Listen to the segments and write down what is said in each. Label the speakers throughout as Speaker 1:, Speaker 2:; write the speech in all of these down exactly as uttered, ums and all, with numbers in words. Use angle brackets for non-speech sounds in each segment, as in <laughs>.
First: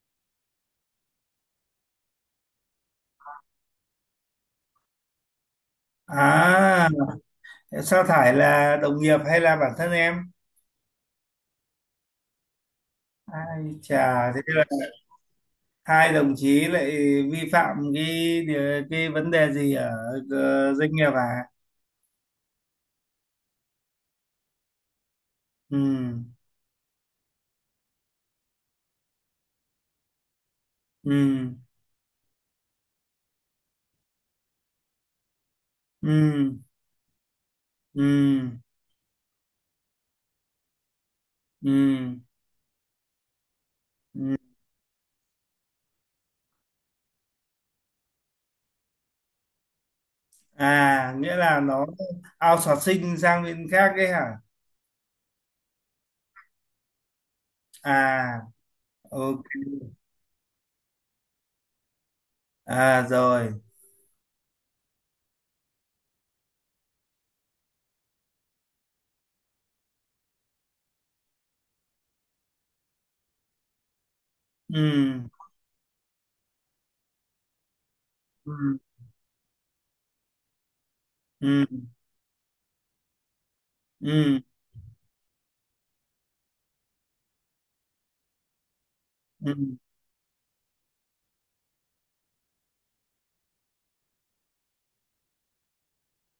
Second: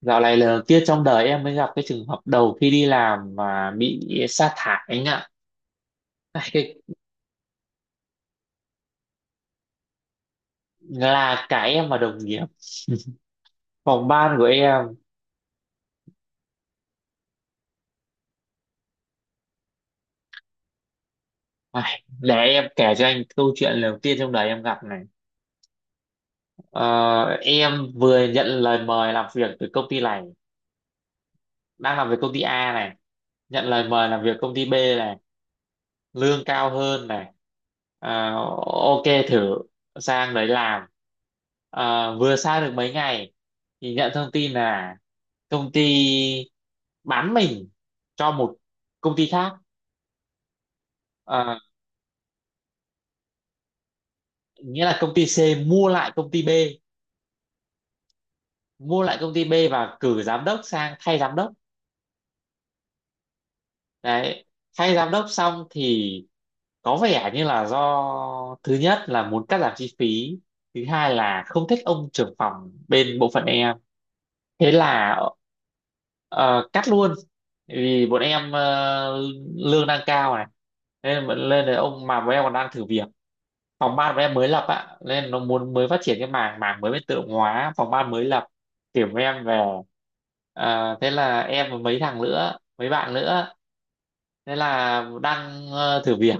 Speaker 1: Dạo này là kia trong đời em mới gặp cái trường hợp đầu khi đi làm mà bị sa thải anh ạ. Ai, Cái,
Speaker 2: À, sa thải là đồng nghiệp hay là bản thân em?
Speaker 1: là cả em và đồng nghiệp, <laughs>
Speaker 2: Ai
Speaker 1: phòng
Speaker 2: chà,
Speaker 1: ban
Speaker 2: thế
Speaker 1: của
Speaker 2: là
Speaker 1: em.
Speaker 2: hai đồng chí lại vi phạm cái điều- cái vấn đề gì ở ờ, doanh nghiệp à?
Speaker 1: Ai, để em kể cho anh câu chuyện đầu tiên trong đời em gặp này.
Speaker 2: Ừ,
Speaker 1: Ờ, em vừa nhận lời mời làm việc từ công ty này,
Speaker 2: ừ,
Speaker 1: đang làm việc công ty A này, nhận lời mời làm việc công ty B này. Lương
Speaker 2: ừ,
Speaker 1: cao hơn này, à,
Speaker 2: ừ,
Speaker 1: ok thử sang đấy làm. À,
Speaker 2: ừ,
Speaker 1: vừa sang được mấy ngày thì nhận thông
Speaker 2: ừ.
Speaker 1: tin là công ty bán mình cho một công ty khác.
Speaker 2: À, nghĩa
Speaker 1: À,
Speaker 2: là nó outsourcing sang bên khác đấy hả?
Speaker 1: nghĩa là công ty C mua lại công ty B,
Speaker 2: À,
Speaker 1: mua lại công ty
Speaker 2: ok.
Speaker 1: B và cử giám đốc sang thay giám đốc.
Speaker 2: À, rồi.
Speaker 1: Đấy, thay giám đốc xong thì có vẻ như là do thứ nhất là muốn cắt giảm chi phí, thứ hai là không thích ông trưởng phòng bên bộ phận em, thế là
Speaker 2: Ừ,
Speaker 1: ờ, cắt luôn. Vì bọn em
Speaker 2: ừ,
Speaker 1: ờ, lương đang cao này, nên
Speaker 2: ừ,
Speaker 1: lên đấy ông mà bọn em còn đang thử việc. Phòng ban của em
Speaker 2: ừ,
Speaker 1: mới lập ạ, nên nó muốn mới phát triển cái mảng mảng mới bên tự động hóa, phòng ban mới lập tuyển của em
Speaker 2: ừ,
Speaker 1: về. À, thế là em và mấy thằng nữa, mấy bạn nữa, thế là đang ờ, thử việc,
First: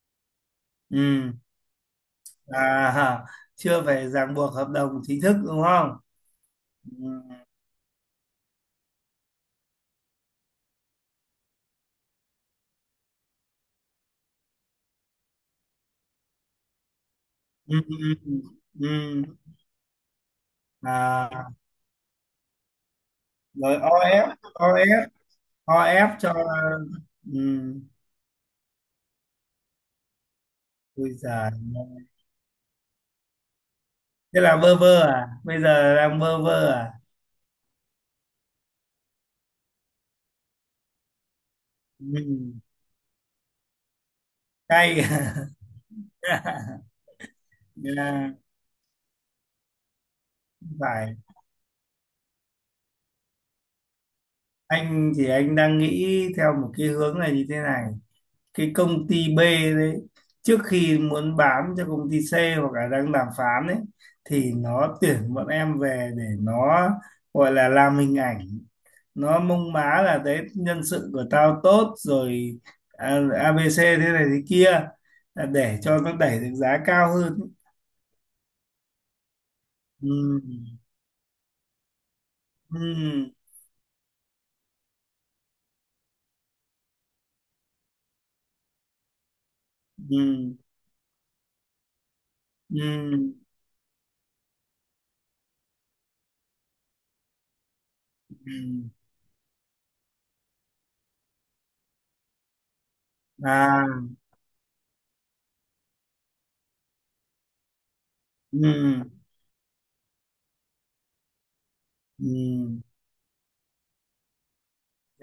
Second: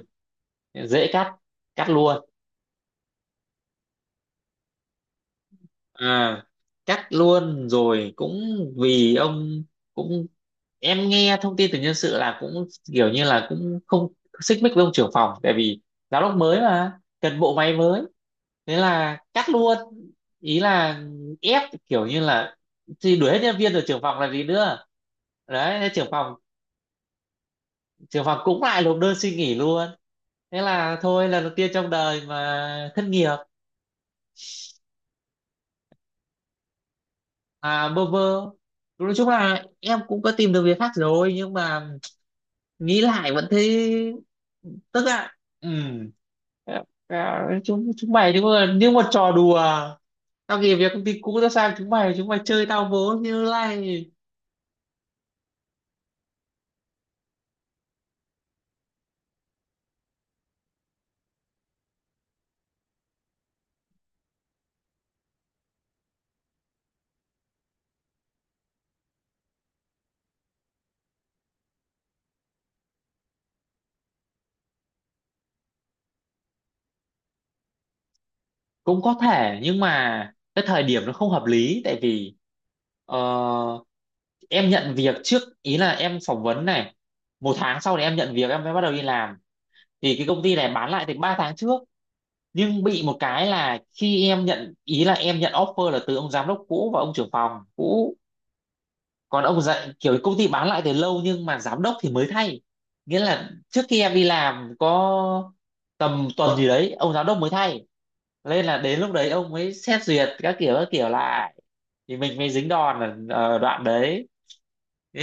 Speaker 1: dễ cắt,
Speaker 2: ừ.
Speaker 1: cắt luôn.
Speaker 2: À, chưa phải ràng buộc hợp đồng chính thức đúng không?
Speaker 1: À,
Speaker 2: Ừ,
Speaker 1: cắt luôn rồi cũng vì ông cũng, em nghe thông tin từ nhân sự là cũng kiểu như là cũng không xích mích với ông trưởng phòng, tại vì giám đốc mới mà cần bộ máy
Speaker 2: ừ,
Speaker 1: mới,
Speaker 2: ừ, ừ.
Speaker 1: thế là
Speaker 2: Ừ.
Speaker 1: cắt luôn. Ý là
Speaker 2: À,
Speaker 1: ép, kiểu như là thì đuổi hết nhân viên
Speaker 2: rồi.
Speaker 1: rồi trưởng phòng
Speaker 2: ô ép,
Speaker 1: là gì nữa.
Speaker 2: ô ép,
Speaker 1: Đấy, thế trưởng
Speaker 2: ô ép cho.
Speaker 1: phòng,
Speaker 2: Ừ.
Speaker 1: trưởng phòng cũng lại nộp đơn xin nghỉ luôn. Thế là
Speaker 2: Ui
Speaker 1: thôi, lần
Speaker 2: giời,
Speaker 1: đầu tiên trong đời mà thất nghiệp.
Speaker 2: thế là bơ vơ à, bây giờ đang bơ vơ à?
Speaker 1: À, bơ vơ, nói chung là em cũng có tìm được việc khác rồi nhưng mà
Speaker 2: Ừ.
Speaker 1: nghĩ lại vẫn thấy
Speaker 2: Cay.
Speaker 1: tức ạ. Ừ. À,
Speaker 2: <laughs>
Speaker 1: à, chúng chúng
Speaker 2: Dạ,
Speaker 1: mày nếu mà như một trò đùa, tao
Speaker 2: không
Speaker 1: nghỉ việc công
Speaker 2: phải.
Speaker 1: ty cũ tao sang chúng mày, chúng mày chơi tao vố như này.
Speaker 2: Anh thì anh đang nghĩ theo một cái hướng này như thế này: cái công ty B đấy, trước khi muốn bán cho công ty C hoặc là đang đàm phán ấy, thì nó tuyển bọn em về để nó gọi là làm hình ảnh, nó mông má là đấy, nhân sự của tao tốt rồi, à, a bê xê thế này thế kia, là để cho nó đẩy được giá cao hơn.
Speaker 1: Cũng có thể nhưng
Speaker 2: Ừ.
Speaker 1: mà cái thời điểm nó không hợp lý, tại vì
Speaker 2: Ừ.
Speaker 1: ờ, em nhận việc trước, ý là em phỏng vấn này, một tháng sau thì em nhận việc, em mới bắt đầu đi làm, thì cái công ty
Speaker 2: Ừ.
Speaker 1: này bán lại từ ba tháng trước. Nhưng bị
Speaker 2: Ừ.
Speaker 1: một cái là khi em nhận, ý là em nhận offer là từ ông giám đốc cũ và ông trưởng phòng cũ.
Speaker 2: Ừ. Ừ.
Speaker 1: Còn ông dạy kiểu công ty bán lại từ lâu nhưng mà giám đốc thì mới thay, nghĩa là trước
Speaker 2: À.
Speaker 1: khi em đi làm có tầm tuần gì đấy ông giám đốc mới thay, nên là đến
Speaker 2: Ừ.
Speaker 1: lúc đấy ông mới xét duyệt các kiểu các kiểu lại, thì mình mới dính
Speaker 2: Ừ.
Speaker 1: đòn ở, ở đoạn đấy,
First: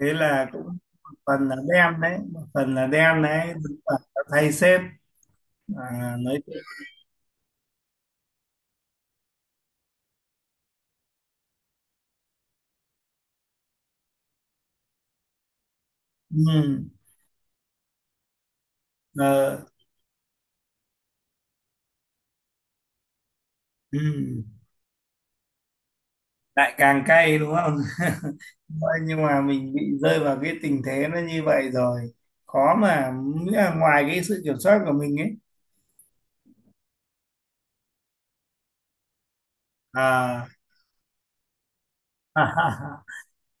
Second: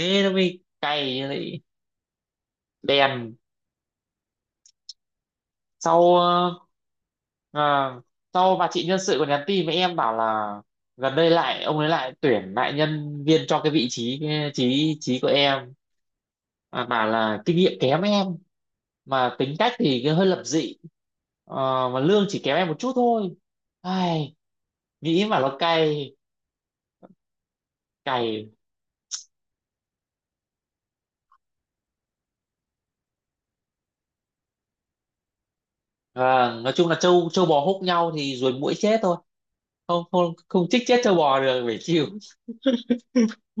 Speaker 2: Thế
Speaker 1: nó
Speaker 2: là
Speaker 1: mới
Speaker 2: cũng một
Speaker 1: cay
Speaker 2: phần là
Speaker 1: lại.
Speaker 2: đen đấy, một phần là đen
Speaker 1: Đen.
Speaker 2: đấy, đúng là đã thay sếp.
Speaker 1: Sau
Speaker 2: À, nói
Speaker 1: ờ,
Speaker 2: chuyện.
Speaker 1: à, sau bà chị nhân sự còn nhắn tin với em bảo là gần đây lại ông ấy lại tuyển lại nhân viên cho cái vị trí cái trí trí của em.
Speaker 2: ừ,
Speaker 1: À, bảo là kinh nghiệm kém em mà tính
Speaker 2: ờ,
Speaker 1: cách thì cứ hơi lập dị. Ờ, mà lương chỉ kém em một chút thôi.
Speaker 2: ừ.
Speaker 1: Ai, nghĩ mà nó cay.
Speaker 2: Lại càng cay đúng không?
Speaker 1: Cày.
Speaker 2: <laughs> Thôi, nhưng mà mình bị rơi vào cái tình thế nó như vậy rồi, khó mà, nghĩa là ngoài cái sự kiểm soát của mình ấy.
Speaker 1: Vâng, nói chung là trâu trâu bò húc nhau thì ruồi muỗi chết thôi, không không
Speaker 2: À.
Speaker 1: không chích chết trâu bò được, phải chịu.
Speaker 2: <laughs>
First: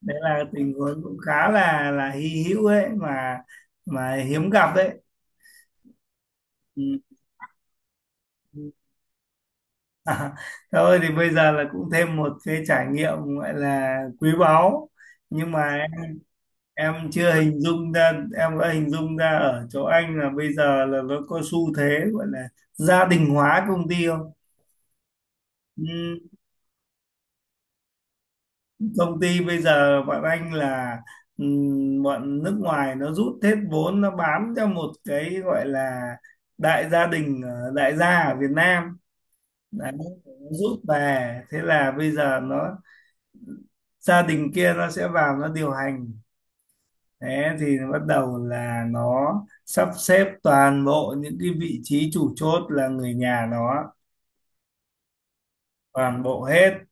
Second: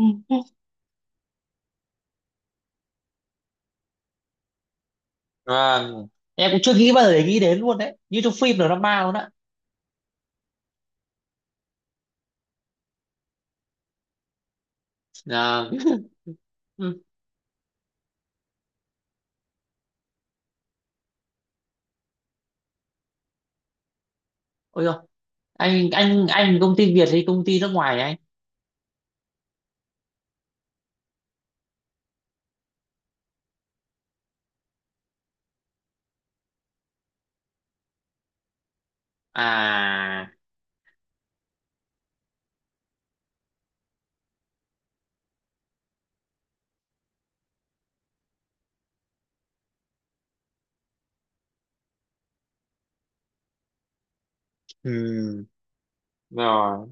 Speaker 2: Đấy là tình huống cũng khá là là hy hữu ấy mà mà hiếm gặp đấy.
Speaker 1: Vâng. Em cũng chưa nghĩ
Speaker 2: Ừ.
Speaker 1: bao giờ để nghĩ đến luôn đấy, như trong phim drama luôn á.
Speaker 2: <laughs> À, thôi thì bây giờ là cũng thêm một cái trải nghiệm gọi là quý báu, nhưng
Speaker 1: Vâng.
Speaker 2: mà
Speaker 1: <laughs>
Speaker 2: em
Speaker 1: Ừ.
Speaker 2: chưa hình dung ra. Em đã hình dung ra ở chỗ anh là bây giờ là nó có xu thế gọi là gia đình hóa công ty không.
Speaker 1: Ôi dồi, anh
Speaker 2: Ừm,
Speaker 1: anh anh công ty Việt hay công ty nước ngoài anh?
Speaker 2: Công ty bây giờ bọn anh là, ừm, bọn nước ngoài nó rút hết vốn, nó bám cho một cái gọi là đại gia đình, ờ, đại gia ở Việt Nam. Đấy, nó
Speaker 1: À,
Speaker 2: rút về, thế là bây giờ nó, gia đình kia nó sẽ vào nó điều hành. Thế thì bắt đầu là nó sắp xếp toàn bộ những cái vị trí chủ chốt là người nhà nó,
Speaker 1: ừ,
Speaker 2: toàn bộ hết.
Speaker 1: rồi,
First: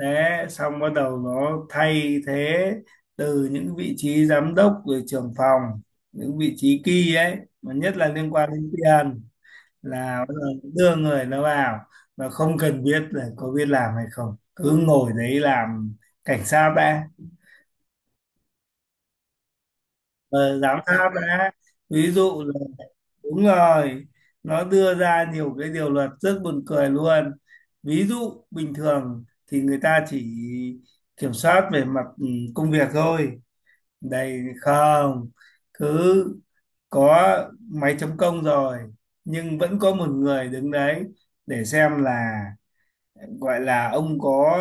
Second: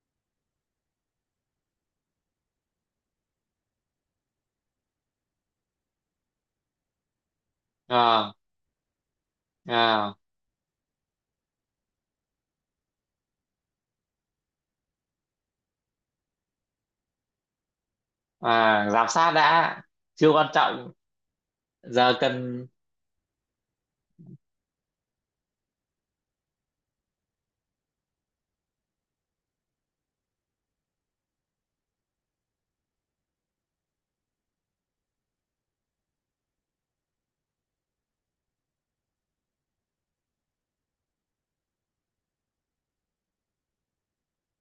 Speaker 2: Thế xong bắt đầu nó thay thế từ những vị trí giám đốc rồi trưởng phòng, những vị trí key ấy, mà nhất là
Speaker 1: à,
Speaker 2: liên quan đến tiền,
Speaker 1: à,
Speaker 2: là bắt đầu đưa người nó vào, và không cần biết là có biết làm hay không, cứ ngồi đấy làm, cảnh sát đã.
Speaker 1: à, giám sát đã, chưa quan
Speaker 2: Ờ, giám
Speaker 1: trọng,
Speaker 2: sát đã. Ví
Speaker 1: giờ
Speaker 2: dụ là,
Speaker 1: cần.
Speaker 2: đúng rồi, nó đưa ra nhiều cái điều luật rất buồn cười luôn. Ví dụ bình thường thì người ta chỉ kiểm soát về mặt ừ, công việc thôi, đây không, cứ có máy chấm công rồi nhưng vẫn có một người đứng đấy để xem là, gọi là ông có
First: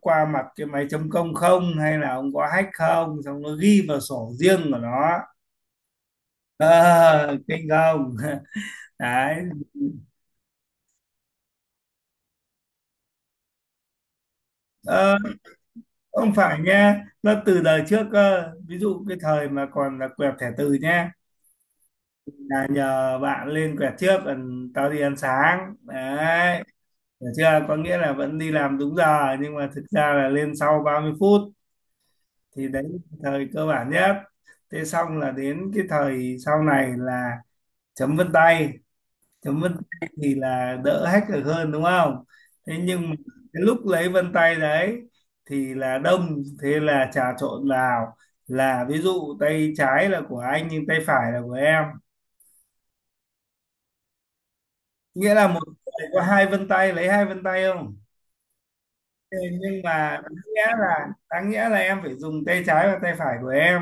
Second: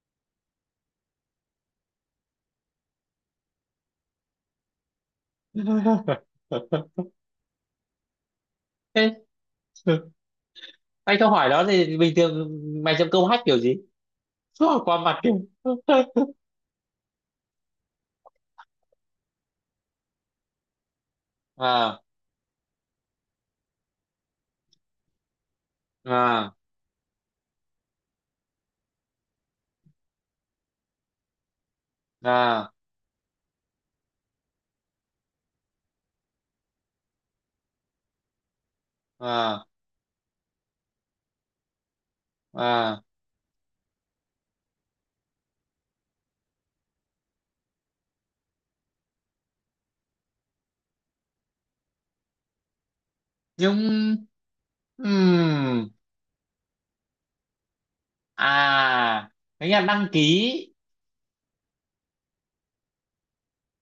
Speaker 2: qua mặt cái máy chấm công không, hay là ông có hack không, xong nó ghi vào sổ riêng của nó.
Speaker 1: <laughs>
Speaker 2: Ờ, kinh không? <laughs>
Speaker 1: Ê,
Speaker 2: Đấy.
Speaker 1: anh câu hỏi đó thì bình thường mày chấm câu hack kiểu gì? <laughs> Qua
Speaker 2: Ờ,
Speaker 1: mặt kìa.
Speaker 2: không phải nha, nó từ đời trước cơ, ví dụ cái thời mà còn là quẹt thẻ từ nha,
Speaker 1: À,
Speaker 2: là nhờ bạn lên quẹt trước còn tao đi ăn sáng
Speaker 1: à,
Speaker 2: đấy, hiểu chưa, có nghĩa là vẫn đi làm đúng giờ nhưng mà thực ra là lên sau ba mươi phút. Thì
Speaker 1: à,
Speaker 2: đấy là thời cơ bản nhất. Thế xong là đến cái thời sau này là chấm vân tay. Chấm
Speaker 1: à,
Speaker 2: vân tay thì là đỡ hack được hơn đúng không. Thế
Speaker 1: à,
Speaker 2: nhưng mà cái lúc lấy vân tay đấy thì là đông, thế là trà trộn vào, là ví dụ tay trái là của anh nhưng tay phải là của em,
Speaker 1: nhưng, ừ,
Speaker 2: nghĩa là một người có hai vân tay, lấy hai vân tay không.
Speaker 1: à,
Speaker 2: Thế
Speaker 1: nghĩa là
Speaker 2: nhưng
Speaker 1: đăng
Speaker 2: mà đáng
Speaker 1: ký,
Speaker 2: nghĩa là, đáng nghĩa là em phải dùng tay trái và tay phải của em.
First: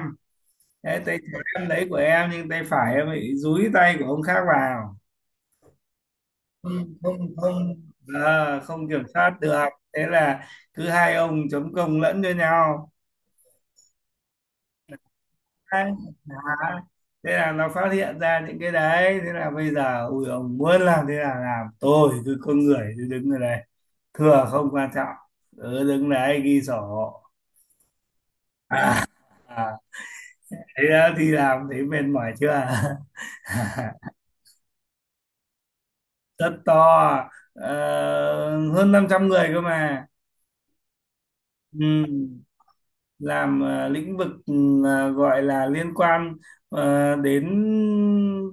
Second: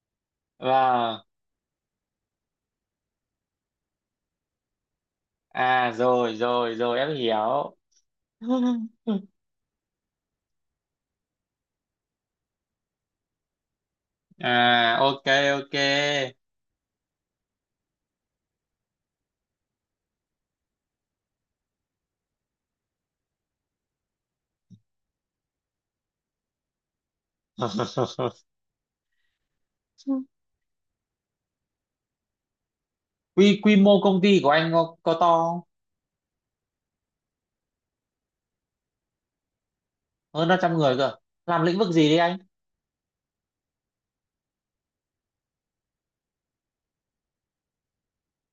Speaker 2: Thế tay
Speaker 1: vâng.
Speaker 2: trái em lấy của em nhưng tay phải em bị dúi tay của ông khác vào.
Speaker 1: À, rồi rồi
Speaker 2: không
Speaker 1: rồi em
Speaker 2: không
Speaker 1: hiểu.
Speaker 2: không À, không kiểm
Speaker 1: <laughs>
Speaker 2: soát được. Thế là cứ hai ông chấm công lẫn cho nhau.
Speaker 1: À, ok, ok.
Speaker 2: Đấy. Đó. Thế là nó phát hiện ra những cái đấy, thế là bây giờ ui ông muốn làm thế là làm, tôi cứ, con người cứ đứng ở đây, thừa không quan trọng, cứ đứng đấy ghi sổ.
Speaker 1: <laughs>
Speaker 2: À, à. Thế đó thì làm thấy mệt mỏi chưa?
Speaker 1: quy quy
Speaker 2: <laughs>
Speaker 1: mô công ty của anh có, có to
Speaker 2: Rất to. ờ, Hơn năm trăm người cơ mà.
Speaker 1: không? Hơn năm trăm người cơ, làm lĩnh vực
Speaker 2: Ừ.
Speaker 1: gì đấy anh?
Speaker 2: Làm ờ, lĩnh vực, ừ, ờ, gọi là liên quan ờ, đến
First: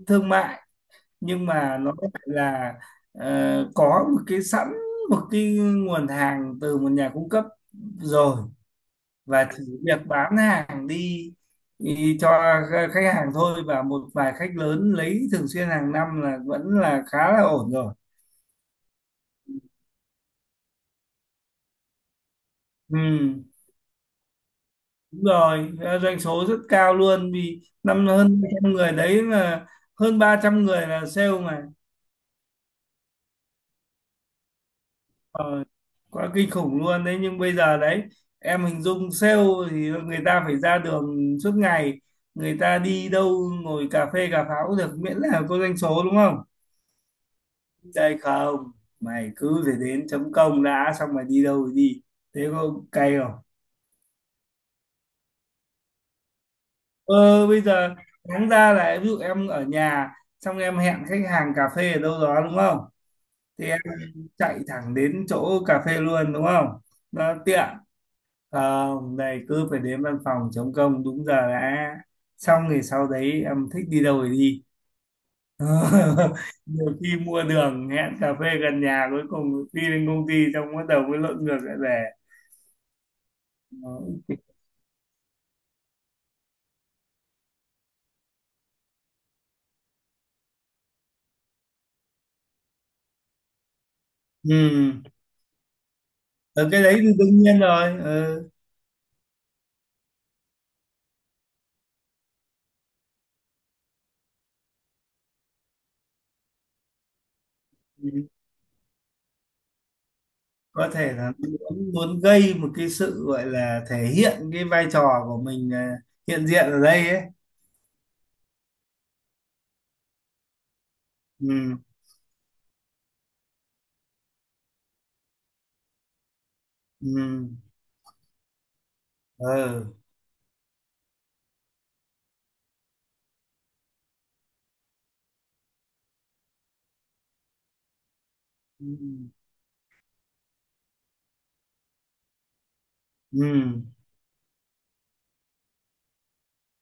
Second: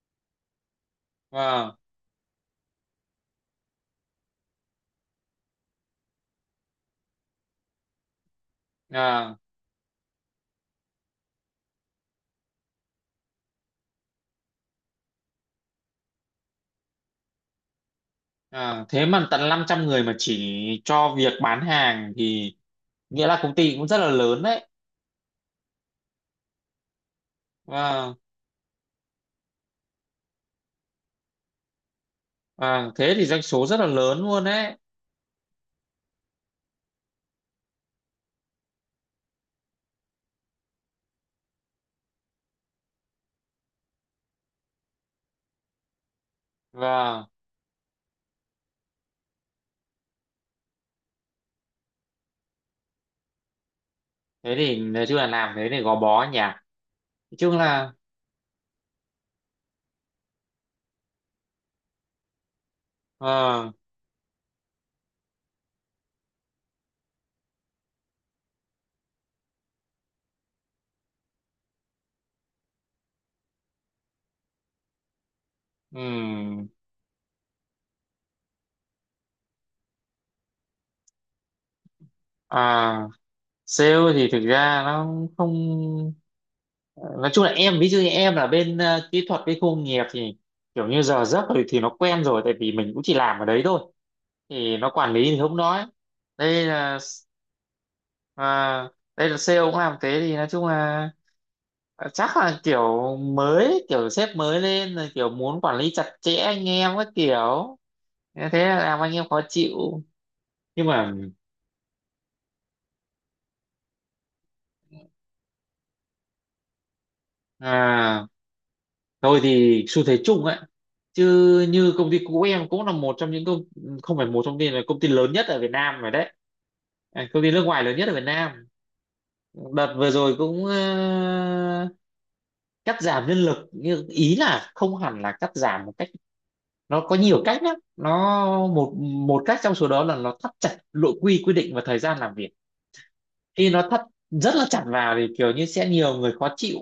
Speaker 2: thương mại, nhưng
Speaker 1: Vâng.
Speaker 2: mà nó lại là, ờ, có một cái sẵn, một cái nguồn hàng từ một nhà cung cấp rồi,
Speaker 1: À,
Speaker 2: và chỉ việc bán hàng đi, đi cho khách hàng thôi, và một vài khách lớn lấy thường xuyên hàng năm là vẫn là khá là ổn rồi.
Speaker 1: à, thế mà tận năm trăm người mà chỉ cho việc bán hàng thì
Speaker 2: Ừ,
Speaker 1: nghĩa là công ty cũng rất là lớn đấy.
Speaker 2: đúng rồi. Ờ, doanh số rất cao luôn, vì năm
Speaker 1: Vâng,
Speaker 2: hơn hai trăm người đấy là, hơn ba trăm người là sale.
Speaker 1: vâng, thế thì doanh số rất là lớn luôn đấy.
Speaker 2: Ờ, quá kinh khủng luôn đấy. Nhưng bây giờ đấy, em hình dung sale thì người ta phải ra đường suốt ngày, người ta đi đâu ngồi cà phê cà pháo được miễn là có doanh số đúng không.
Speaker 1: Vâng,
Speaker 2: Đây không, mày cứ phải đến chấm công đã, xong mày đi đâu thì đi. Thế có cay không?
Speaker 1: thế thì nói chung là làm thế thì gò bó nhỉ, nói
Speaker 2: Ờ,
Speaker 1: chung
Speaker 2: bây
Speaker 1: là,
Speaker 2: giờ đáng ra là ví dụ em ở nhà, xong em hẹn khách hàng cà phê ở đâu đó đúng không, thì
Speaker 1: à,
Speaker 2: em chạy thẳng đến chỗ cà phê luôn đúng không, nó tiện. Không, đây cứ phải đến văn phòng chống công đúng giờ đã. Xong thì sau đấy em thích đi đâu thì đi. <laughs>
Speaker 1: ừm,
Speaker 2: Nhiều khi mua đường hẹn cà phê gần nhà, cuối cùng đi đến công ty xong bắt đầu mới lộn ngược lại về.
Speaker 1: à, sale thì thực ra nó không, ờ, nói chung là em ví dụ như em là bên ờ, kỹ thuật với khu công nghiệp thì kiểu như giờ giấc thì, thì nó quen rồi tại vì mình cũng chỉ làm ở đấy thôi, thì nó
Speaker 2: Ừ.
Speaker 1: quản lý thì không nói. Đây
Speaker 2: Ở cái đấy
Speaker 1: là,
Speaker 2: thì đương nhiên rồi. Ừ.
Speaker 1: à, đây là sale cũng làm thế thì nói chung là ờ, chắc là kiểu mới, kiểu sếp mới lên rồi kiểu muốn quản lý chặt chẽ anh em các kiểu,
Speaker 2: Ừ.
Speaker 1: thế thế là làm anh em khó chịu. Nhưng
Speaker 2: Có thể
Speaker 1: mà,
Speaker 2: là muốn, muốn gây một cái sự gọi là thể hiện cái vai trò của mình, ờ, hiện diện ở đây ấy.
Speaker 1: à, thôi thì xu thế chung ấy chứ.
Speaker 2: Ừ.
Speaker 1: Như công ty cũ em cũng là một trong những công, không phải một trong những, là công ty lớn nhất ở Việt Nam rồi đấy. À, công
Speaker 2: Ừ.
Speaker 1: ty nước ngoài lớn nhất ở Việt Nam.
Speaker 2: Ừ.
Speaker 1: Đợt vừa rồi cũng ờ, cắt giảm nhân lực, nhưng ý là không hẳn là cắt giảm một cách, nó có nhiều cách lắm, nó
Speaker 2: Ừ.
Speaker 1: một một cách trong số đó là nó thắt chặt nội quy quy định và thời gian làm việc. Khi
Speaker 2: Ừ.
Speaker 1: nó thắt rất là chặt vào thì kiểu như sẽ nhiều người khó chịu,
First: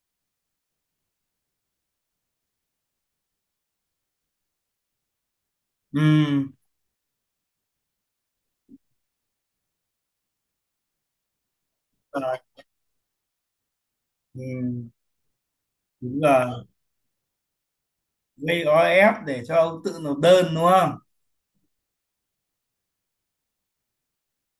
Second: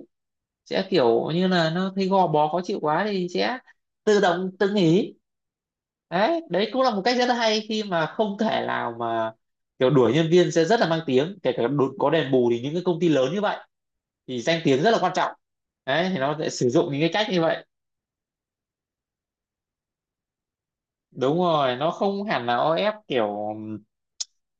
Speaker 1: sẽ kiểu như là nó thấy gò bó khó chịu quá thì sẽ tự động tự nghỉ.
Speaker 2: Ừ.
Speaker 1: Đấy, đấy cũng là một cách rất là hay, khi mà không thể nào mà kiểu đuổi nhân viên sẽ rất là mang tiếng, kể cả đột- có đền
Speaker 2: Rồi.
Speaker 1: bù thì những cái công ty lớn như vậy
Speaker 2: Ừ.
Speaker 1: thì danh tiếng rất là quan trọng. Đấy thì
Speaker 2: Đúng
Speaker 1: nó sẽ
Speaker 2: là
Speaker 1: sử dụng những cái cách như vậy.
Speaker 2: gây o ép để cho ông tự nộp đơn đúng không.
Speaker 1: Đúng rồi, nó không hẳn là o ép kiểu ừm,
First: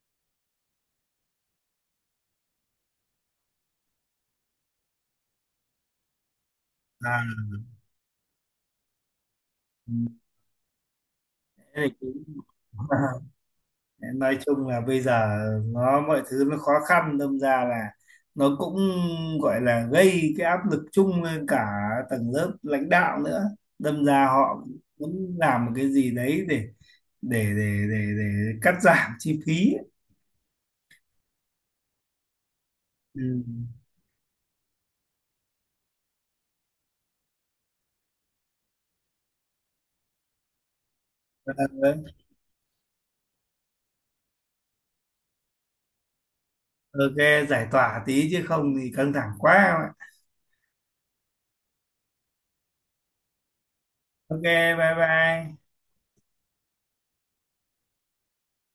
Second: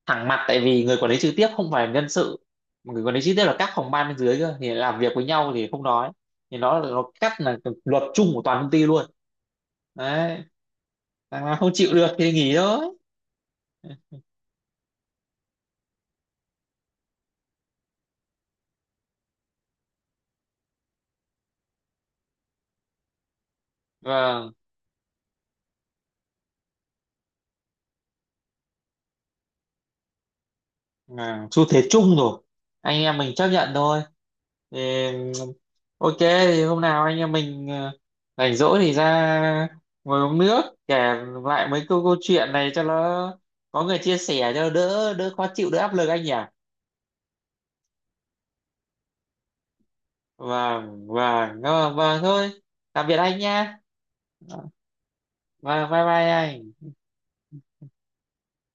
Speaker 1: thẳng mặt, tại vì người quản lý trực tiếp không phải nhân sự, mà người quản lý trực tiếp là các phòng ban bên dưới cơ, thì làm việc với nhau thì không nói, thì nó nó
Speaker 2: À,
Speaker 1: cắt là luật chung của toàn công ty luôn. Đấy, thằng nào không
Speaker 2: thế
Speaker 1: chịu
Speaker 2: thì
Speaker 1: được
Speaker 2: cũng
Speaker 1: thì nghỉ thôi.
Speaker 2: <laughs> nói chung là bây giờ nó mọi thứ nó khó khăn, đâm ra là nó cũng gọi là gây cái áp lực chung lên cả tầng lớp lãnh đạo nữa, đâm ra
Speaker 1: Vâng,
Speaker 2: họ muốn làm một cái gì đấy để để để để, để cắt giảm chi phí ấy.
Speaker 1: à, xu thế chung rồi, anh em
Speaker 2: Ừ.
Speaker 1: mình chấp nhận thôi. Thì ok thì hôm nào anh em mình ờ, rảnh rỗi thì ra ngồi uống nước, kể lại mấy
Speaker 2: Đấy.
Speaker 1: câu câu chuyện này cho nó có người chia sẻ cho đỡ đỡ khó chịu, đỡ áp lực anh nhỉ.
Speaker 2: Ok, giải tỏa tí chứ không thì căng thẳng quá em ạ.
Speaker 1: Vâng vâng vâng vâng, thôi, tạm biệt anh nha.
Speaker 2: Ok, bye bye.
Speaker 1: Vâng, bye bye anh.